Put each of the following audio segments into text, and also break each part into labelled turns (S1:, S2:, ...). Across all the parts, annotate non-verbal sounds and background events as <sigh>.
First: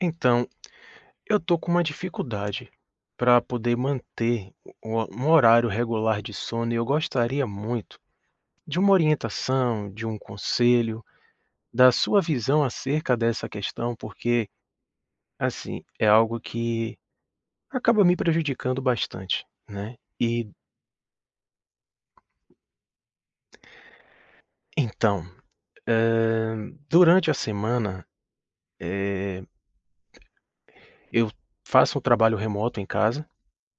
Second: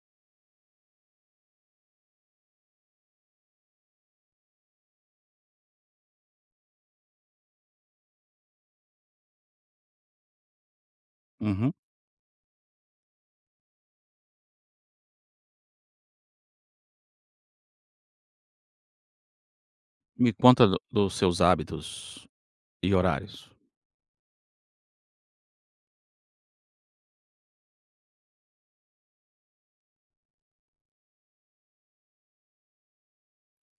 S1: Então, eu tô com uma dificuldade pra poder manter u um horário regular de sono e eu gostaria muito de uma orientação, de um conselho,
S2: Uhum.
S1: da sua visão acerca dessa questão, porque, assim, é algo que acaba me prejudicando bastante, né,
S2: Me
S1: eh
S2: conta do dos seus hábitos e horários?
S1: Então, eh, durante a semana, eh, eu faço o trabalho remoto em casa.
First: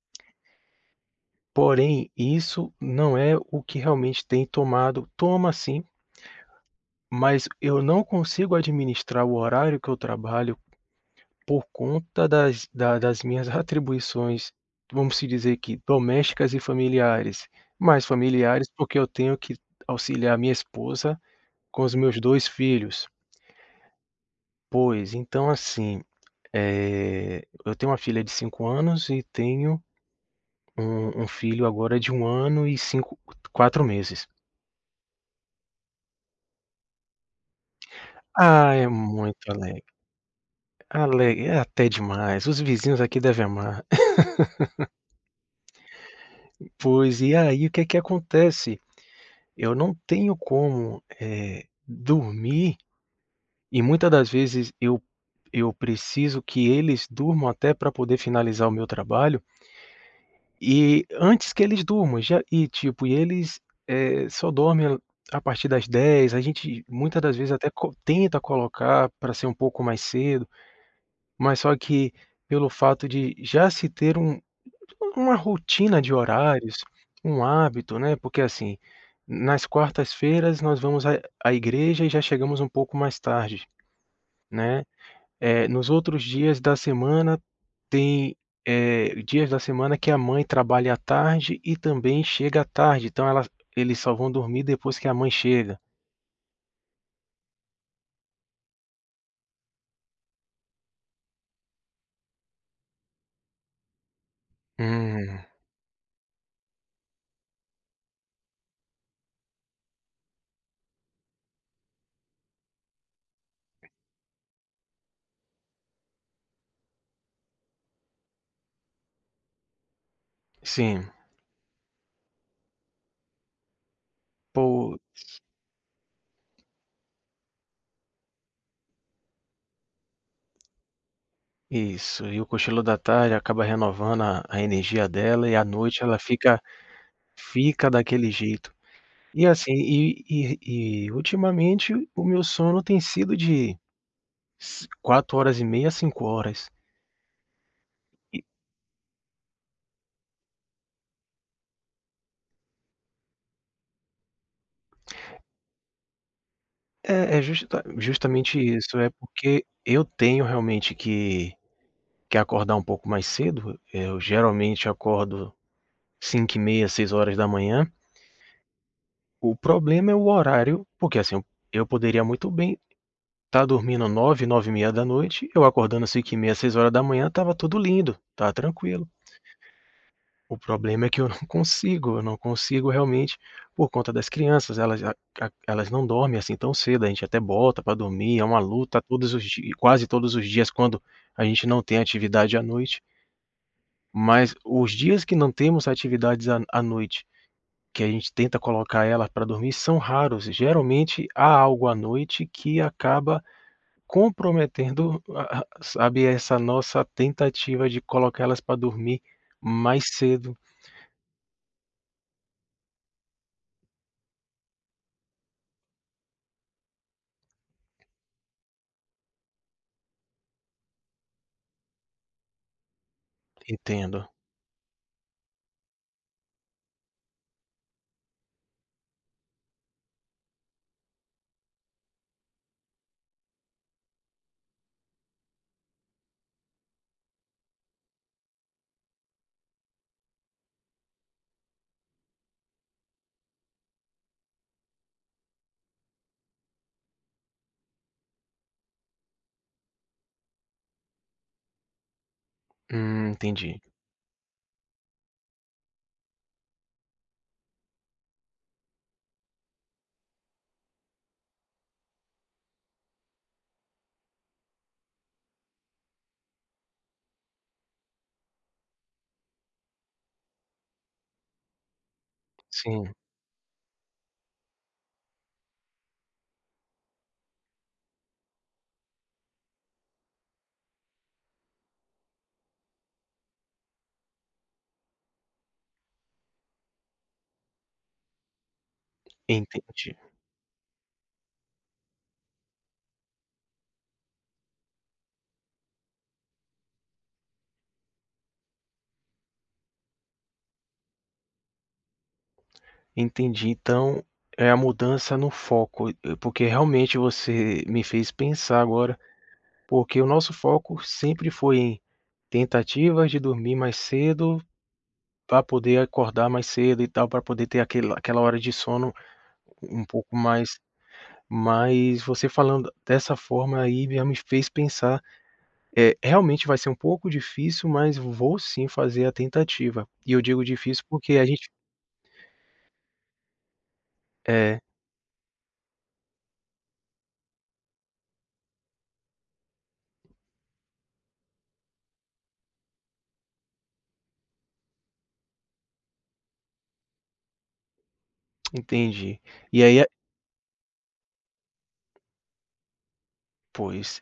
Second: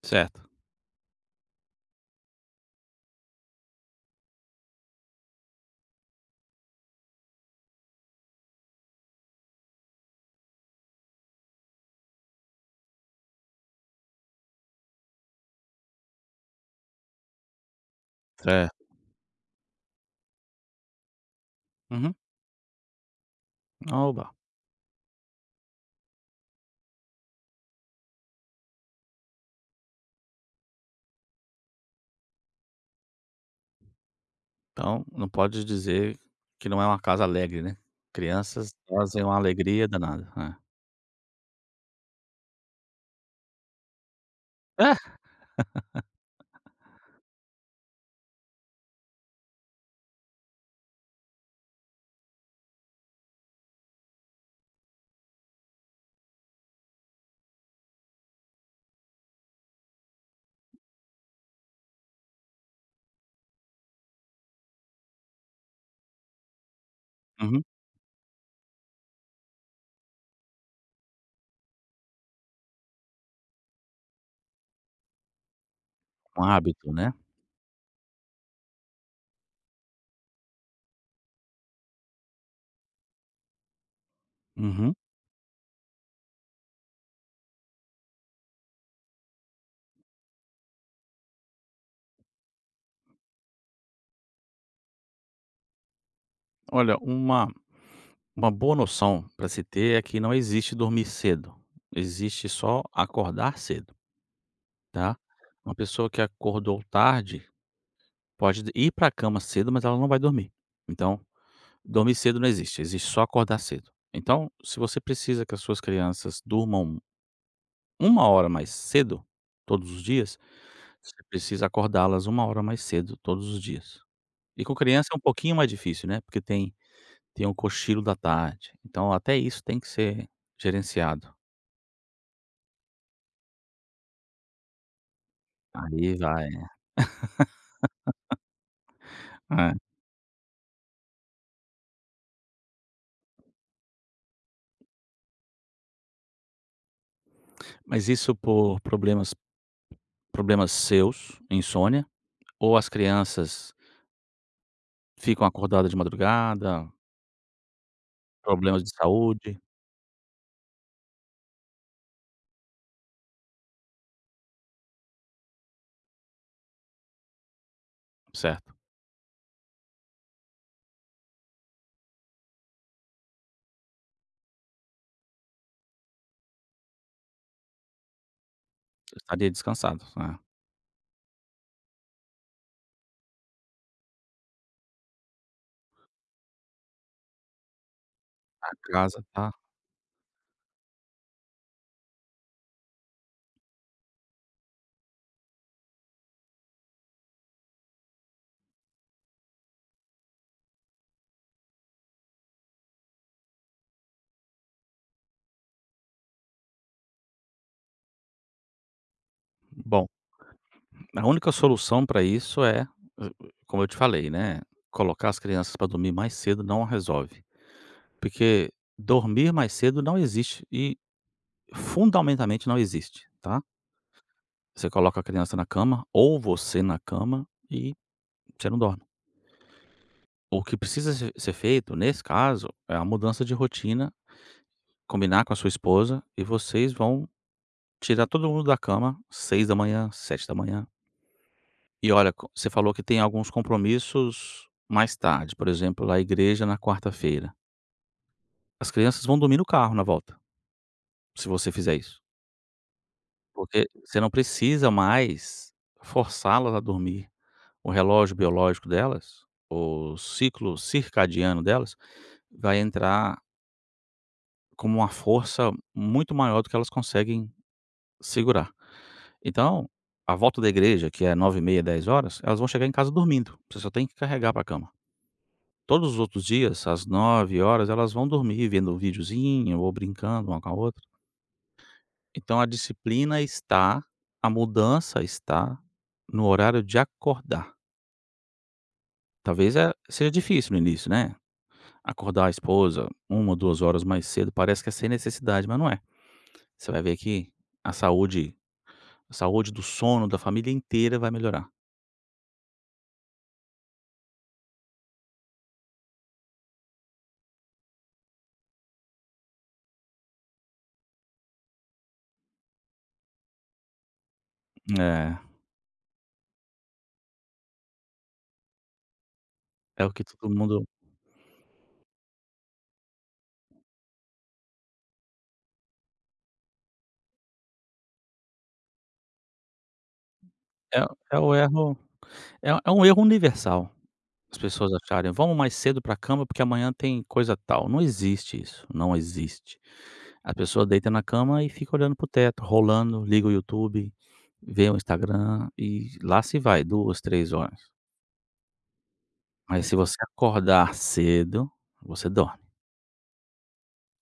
S2: Certo.
S1: Porém, isso não é o que realmente tem tomado toma sim mas eu não consigo administrar o horário que eu trabalho por conta das da das minhas atribuições, vamos se dizer que domésticas e familiares. Mais familiares,
S2: Certo.
S1: porque eu tenho que auxiliar minha esposa com os
S2: Uhum.
S1: meus dois filhos.
S2: Oba.
S1: Pois então, assim, eh, eu tenho uma filha de 5 anos e tenho um um filho, agora, de 1 ano e cinco 4 meses.
S2: Então, não pode dizer que não é uma casa alegre, né,
S1: Ah,
S2: crianças
S1: é
S2: trazem uma
S1: muito alegre,
S2: alegria danada. É.
S1: alegre, é até demais. Os vizinhos aqui devem amar. <laughs>
S2: <laughs>
S1: Pois e aí o que que acontece, eu não tenho como, eh, dormir. E muita das vezes eu eu preciso que eles durmam até pra poder finalizar o meu trabalho e antes que eles durmam já e tipo, eles, eh, só dormem a partir das 22:00, a gente muitas das vezes,
S2: Uhum.
S1: até co tenta colocar pra ser um pouco mais cedo, mas só que pelo fato de já se ter um uma rotina de
S2: Um
S1: horários,
S2: hábito, né.
S1: um hábito, né, porque assim, nas quartas-feiras nós vamos à à igreja e já chegamos um pouco mais tarde, né.
S2: Uhum.
S1: Eh, nos outros dias da semana tem, eh, dias da semana que a mãe trabalha à tarde e também chega tarde, então ela eles só vão dormir depois que a mãe chega.
S2: Olha, uma uma boa noção pra se ter é que não existe dormir cedo, existe só acordar cedo tá.
S1: Hum.
S2: Uma pessoa que acordou tarde pode ir pra cama cedo, mas ela não vai dormir. Então, dormir cedo não existe, existe só acordar cedo. Então, se você precisa que as suas crianças durmam 1 hora mais cedo todos os dias,
S1: Sim.
S2: você precisa acordá-las 1 hora mais cedo todos os dias. E com criança é um
S1: Pois.
S2: pouquinho mais difícil, né. Porque tem, tem o cochilo da tarde, então até isso tem que ser gerenciado.
S1: Isso, e o cochilo da tarde acaba renovando a a energia dela e à noite
S2: Aí
S1: ela
S2: vai.
S1: fica
S2: É.
S1: fica daquele jeito. E assim
S2: <laughs> É.
S1: e e e ultimamente o meu sono tem sido de ci 4, horas e meia 5 horas.
S2: Mas isso
S1: E
S2: por problemas, problemas seus, insônia, ou as crianças ficam acordadas de madrugada
S1: É, é justa justamente
S2: problemas de
S1: isso, é
S2: saúde?
S1: porque eu tenho realmente que que acordar um pouco mais cedo. Eu geralmente acordo 05:30, 06:00.
S2: Certo.
S1: O problema é o horário, porque assim eu poderia muito bem tá dormindo 21:00, 21:30, eu acordando 05:30, 06:00 tava tudo lindo, tava tranquilo.
S2: Estaria descansado, é.
S1: O problema é que eu não consigo, eu não consigo realmente por conta das crianças, elas a a elas não dormem assim tão cedo, a gente até bota pra dormir, é uma
S2: A
S1: luta
S2: casa,
S1: todos os
S2: tá
S1: dias quase todos os dias quando a gente não tem atividade à noite. Mas os dias que não temos atividades à à noite, que a gente tenta colocar ela pra dormir, são raros. Geralmente há algo à noite que acaba comprometendo a a sabe, essa nossa tentativa de colocar elas pra dormir mais
S2: Bom,
S1: cedo.
S2: a única solução pra isso é, <unintelligible> como eu te falei, né, colocar as crianças pra dormir mais cedo não resolve, porque dormir mais cedo não existe e fundamentalmente não existe, tá.
S1: Entendo.
S2: Você coloca a criança na cama ou você na cama e você não dorme. O que precisa ser ser feito, nesse caso, é uma mudança de rotina, combinar com a sua esposa e vocês vão tirar todo mundo da cama 06:00, 07:00. E olha co você falou que tem alguns compromissos mais tarde, por exemplo, lá a igreja na quarta-feira. As crianças vão dormir no carro na volta, se você fizer isso.
S1: Hum, entendi.
S2: Porque você não precisa mais forçá-las a dormir. O relógio biológico delas, o ciclo circadiano delas, vai entrar com uma força muito maior do que elas conseguem segurar. Então, a volta da igreja, que é 21h30, 22:00, elas vão chegar em casa
S1: Sim.
S2: dormindo, você só tem que carregar pra cama. Todos os outros dias, às 21:00, elas vão dormir vendo videozinho ou brincando uma com a outra. Então a disciplina está a mudança está no horário de acordar. Talvez é
S1: Entendi.
S2: seja difícil no início, né, acordar a esposa 1 ou 2 horas mais cedo, parece que é sem necessidade, mas não é. Você vai ver que a saúde a saúde do sono da família inteira vai melhorar.
S1: Entendi. Então é a mudança no foco e e porque realmente você me fez pensar agora, porque o nosso foco sempre foi tentativa de dormir mais cedo
S2: É.
S1: pra poder acordar mais cedo e tal, pra poder ter aquele aquela hora de sono
S2: É
S1: um
S2: o que
S1: pouco
S2: todo
S1: mais
S2: mundo
S1: mas você falando dessa forma aí, já me fez pensar é, realmente vai ser um pouco difícil, mas vou sim, fazer a tentativa. E eu digo
S2: É
S1: difícil,
S2: o
S1: porque
S2: é
S1: a
S2: o
S1: gente
S2: erro é é um erro universal as
S1: É.
S2: pessoas acharem: "Vamos mais cedo pra cama, porque amanhã tem coisa tal". Não existe isso, não existe. A pessoa deita na cama e fica olhando para o teto, rolando, liga o YouTube, vê o Instagram e lá se vai 2, 3 horas.
S1: Entendi. E
S2: Mas se
S1: aí a
S2: você acordar cedo, você dorme.
S1: Pois.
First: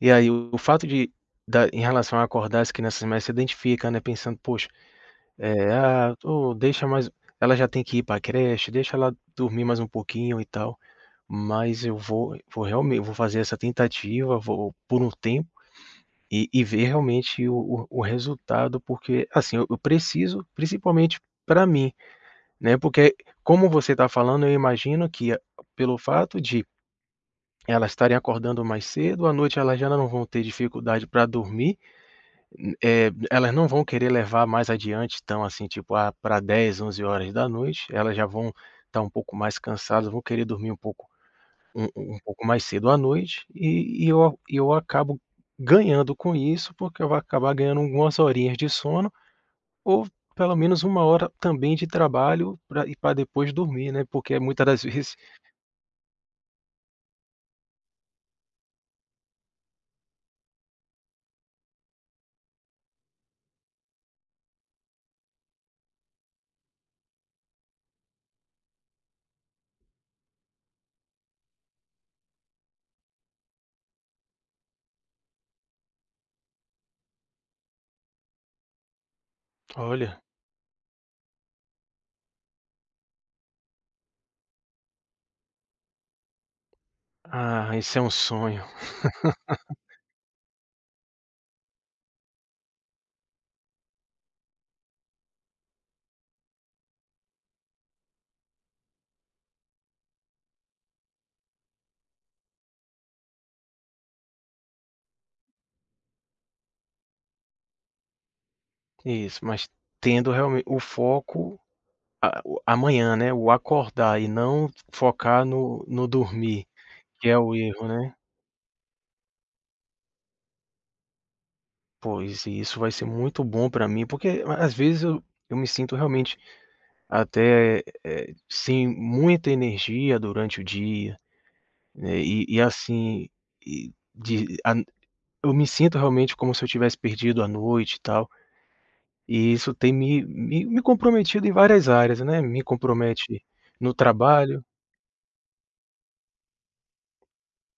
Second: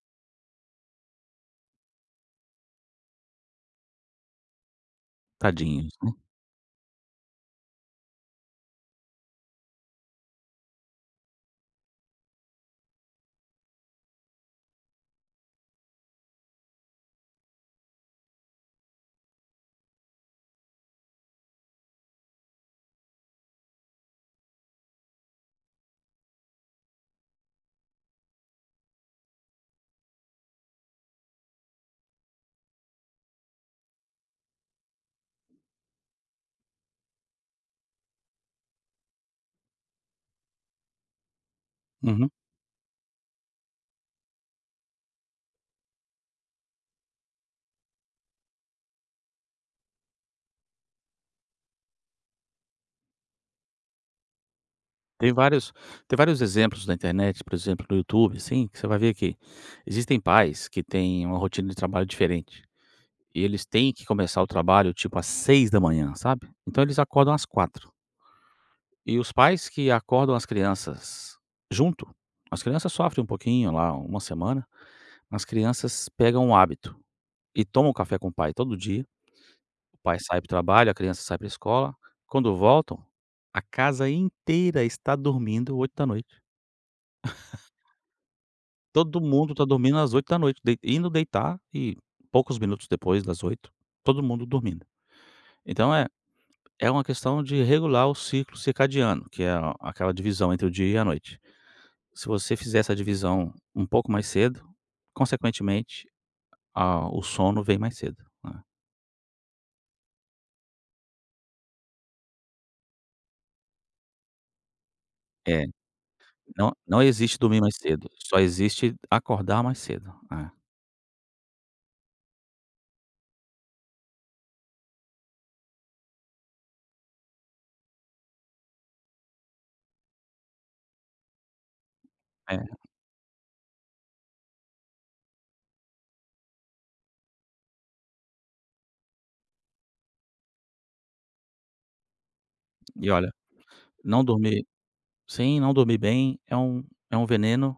S1: E aí o o fato de da em relação a acordar as crianças mais cedo, se identifica, né, pensando: "Poxa, eh,
S2: Tadinhos, né.
S1: a ô, deixa mais ela já tem que ir pra creche, deixa ela dormir mais um pouquinho e tal.", mas eu vou vou realme vou fazer essa tentativa, vou por um tempo e e ver realmente o o o resultado, porque, assim, eu eu preciso, principalmente pra mim, né, porque como você tá falando, eu imagino que a pelo fato de elas estarem acordando mais cedo, à noite elas já não vão ter dificuldade pra dormir, hum, eh, elas não vão querer levar mais adiante, tão, assim, tipo, ah, pra 22h, 23h elas já vão tá um pouco mais cansadas, vão querer dormir um pouco um um
S2: Uhum.
S1: pouco mais cedo à noite e e eu e eu acabo ganhando com isso, porque eu vou acabar ganhando algumas horinhas de sono ou pelo menos 1 hora também de trabalho pra e pra depois dormir, né. Porque muitas das vezes
S2: Tem vários tem vários exemplos na internet, por exemplo, no YouTube, assim, você vai ver que existem pais que têm uma rotina de trabalho diferente e eles têm que começar o trabalho, tipo, às 6h, sabe, então eles acordam às 4h. E os pais que acordam as crianças junto, as crianças sofrem um pouquinho lá, 1 semana, mas crianças pegam o hábito e tomam café com o pai todo dia, o pai
S1: Olha.
S2: sai para o trabalho, a criança sai pra escola, quando voltam, a casa inteira está dormindo 20h.
S1: Ah,
S2: <chuckles>
S1: isso é um sonho.
S2: Todo mundo tá
S1: <laughs>
S2: dormindo às 20h, dei indo deitar e poucos minutos depois das 20h, todo mundo dormindo. Então é é uma questão de regular o ciclo circadiano que a aquela divisão entre o dia e a noite, se você fizer essa divisão um pouco mais cedo consequentemente a o sono vem mais cedo, né.
S1: Isso, mas tendo real o foco, a o amanhã, né, o acordar e não focar
S2: É,
S1: no no dormir,
S2: não, não
S1: que é
S2: existe
S1: o
S2: dormir mais
S1: erro,
S2: cedo,
S1: né?
S2: só existe acordar mais cedo. É.
S1: Pois, e isso vai ser muito bom pra mim, porque às vezes eu eu me sinto realmente até, eh, sem muita energia durante o dia, eh, e e,
S2: É.
S1: assim, e de ah eu me sinto realmente como se eu tivesse perdido a noite e tal. E isso tem me me me comprometido em várias áreas, né, me
S2: E olha,
S1: compromete no
S2: não
S1: trabalho.
S2: dormir sim, não dormir bem é um é um veneno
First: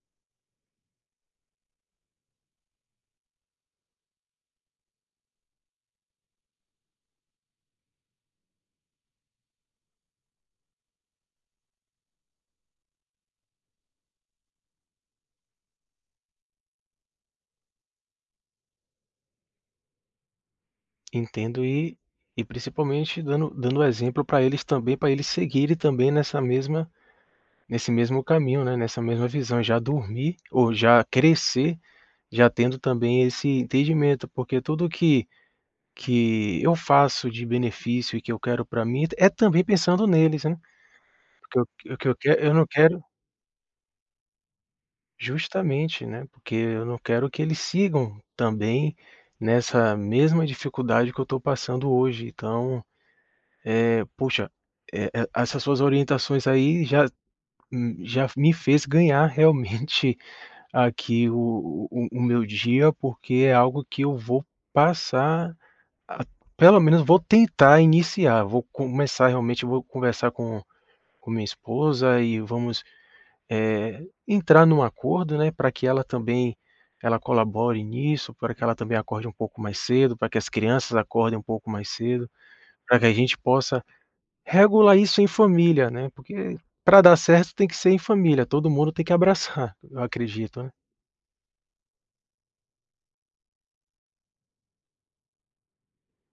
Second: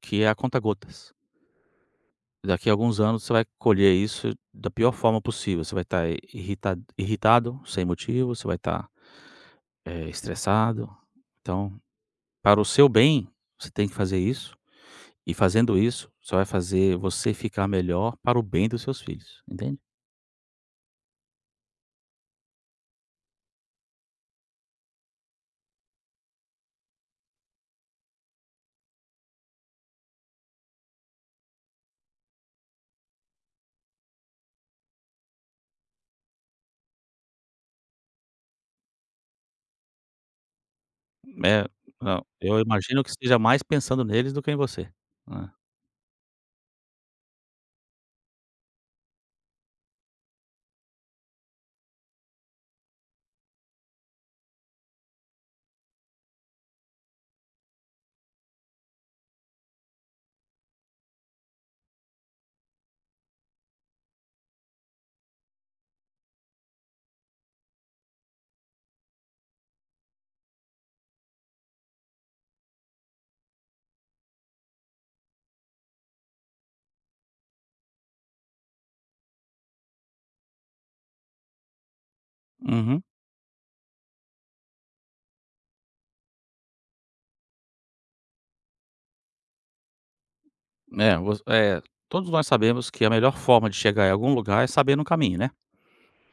S2: que é a conta gotas. Daqui a alguns anos, você vai colher isso da pior forma possível. Você vai tá irritad irritado sem motivo, você vai tá, eh, estressado, então, para o seu bem, você tem que fazer isso. E, fazendo isso, só vai fazer você ficar melhor para o bem dos seus filhos, entende?
S1: Entendo. E e principalmente dando dando o exemplo pra eles também, pra eles seguirem também nessa mesma nesse mesmo caminho, né, nessa mesma visão, já dormir ou já crescer, já tendo também esse entendimento, porque tudo que que eu faço de benefício e que eu quero pra mim é t é também pensando neles, né. O que
S2: É.
S1: eu o que eu
S2: Não,
S1: quer eu
S2: eu
S1: não
S2: imagino
S1: quero
S2: que esteja mais pensando neles do que em você, né.
S1: Justamente, né, porque eu não quero que eles sigam também nessa mesma dificuldade que eu tô passando hoje. Então, eh, poxa, eh, e essas suas orientações aí já hum, já me fez ganhar realmente aqui o o o meu dia, porque é algo que eu vou passar a pelo menos vou tentar iniciar, vou começar realmente vou conversar com com minha esposa e vamos, eh, entrar num acordo, né, pra que ela também ela colabore nisso, pra que ela também acorde um pouco mais cedo, pra que as crianças acordem um pouco mais cedo, pra
S2: Uhum.
S1: que a gente possa regular isso em família, né, porque pra dar certo tem que ser em família, todo mundo tem que abraçar, eu acredito, né.
S2: É, voc é, todos nós sabemos que a melhor forma de chegar em algum lugar é sabendo o caminho, né.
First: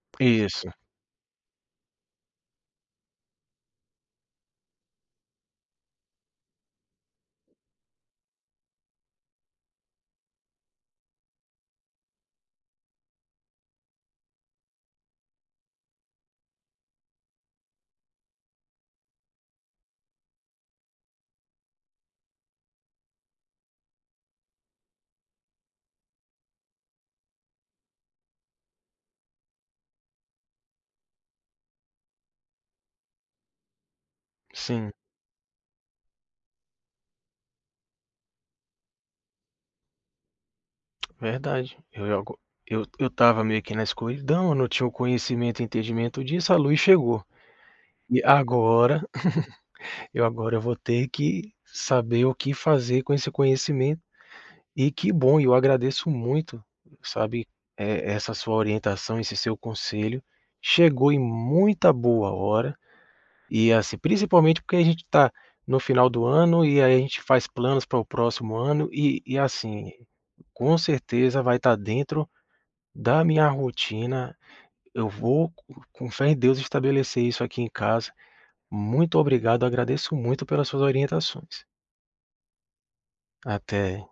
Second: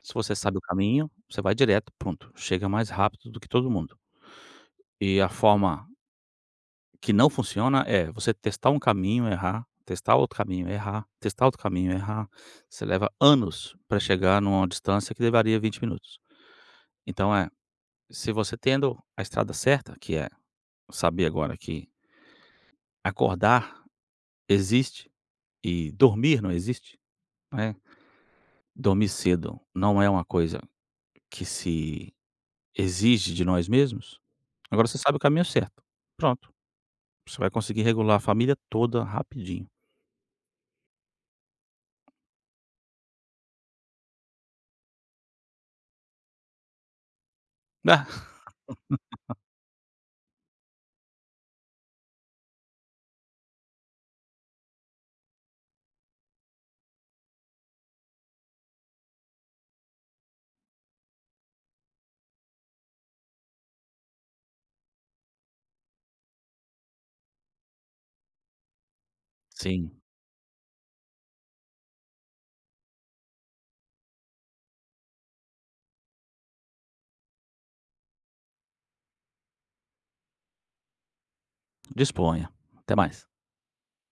S2: Se você sabe o
S1: Isso.
S2: caminho, você vai direto e pronto, chega mais rápido do que todo mundo. E a forma que não funciona é você testar um caminho, errar, testar outro caminho, errar, testar outro caminho, errar. Você leva anos pra chegar numa distância que levaria 20 minutos. Então, eh, se você tendo a estrada certa, que é saber agora que acordar existe e dormir não existe, né, dormir cedo não é uma coisa que se exige de nós mesmos, agora
S1: Sim.
S2: você sabe o caminho certo. Pronto, você vai conseguir regular a família toda rapidinho.
S1: Verdade. Eu ia go eu t eu estava meio que na escuridão, eu não tinha o conhecimento e entendimento disso, a luz chegou. E agora
S2: <laughs>
S1: <chuckles> eu agora vou ter que saber o que fazer com esse conhecimento e que bom, eu agradeço muito, sabe, e essa sua orientação, esse seu conselho, chegou em muita boa hora. E, assim, principalmente porque a gente tá no final do ano e aí a gente faz planos pra o próximo ano e e, assim,
S2: Sim.
S1: com certeza, vai tá dentro da minha rotina, eu vou com fé em Deus estabelecer isso aqui em casa. Muito obrigado, agradeço muito pelas suas orientações.
S2: Disponha. Até mais.
S1: Até.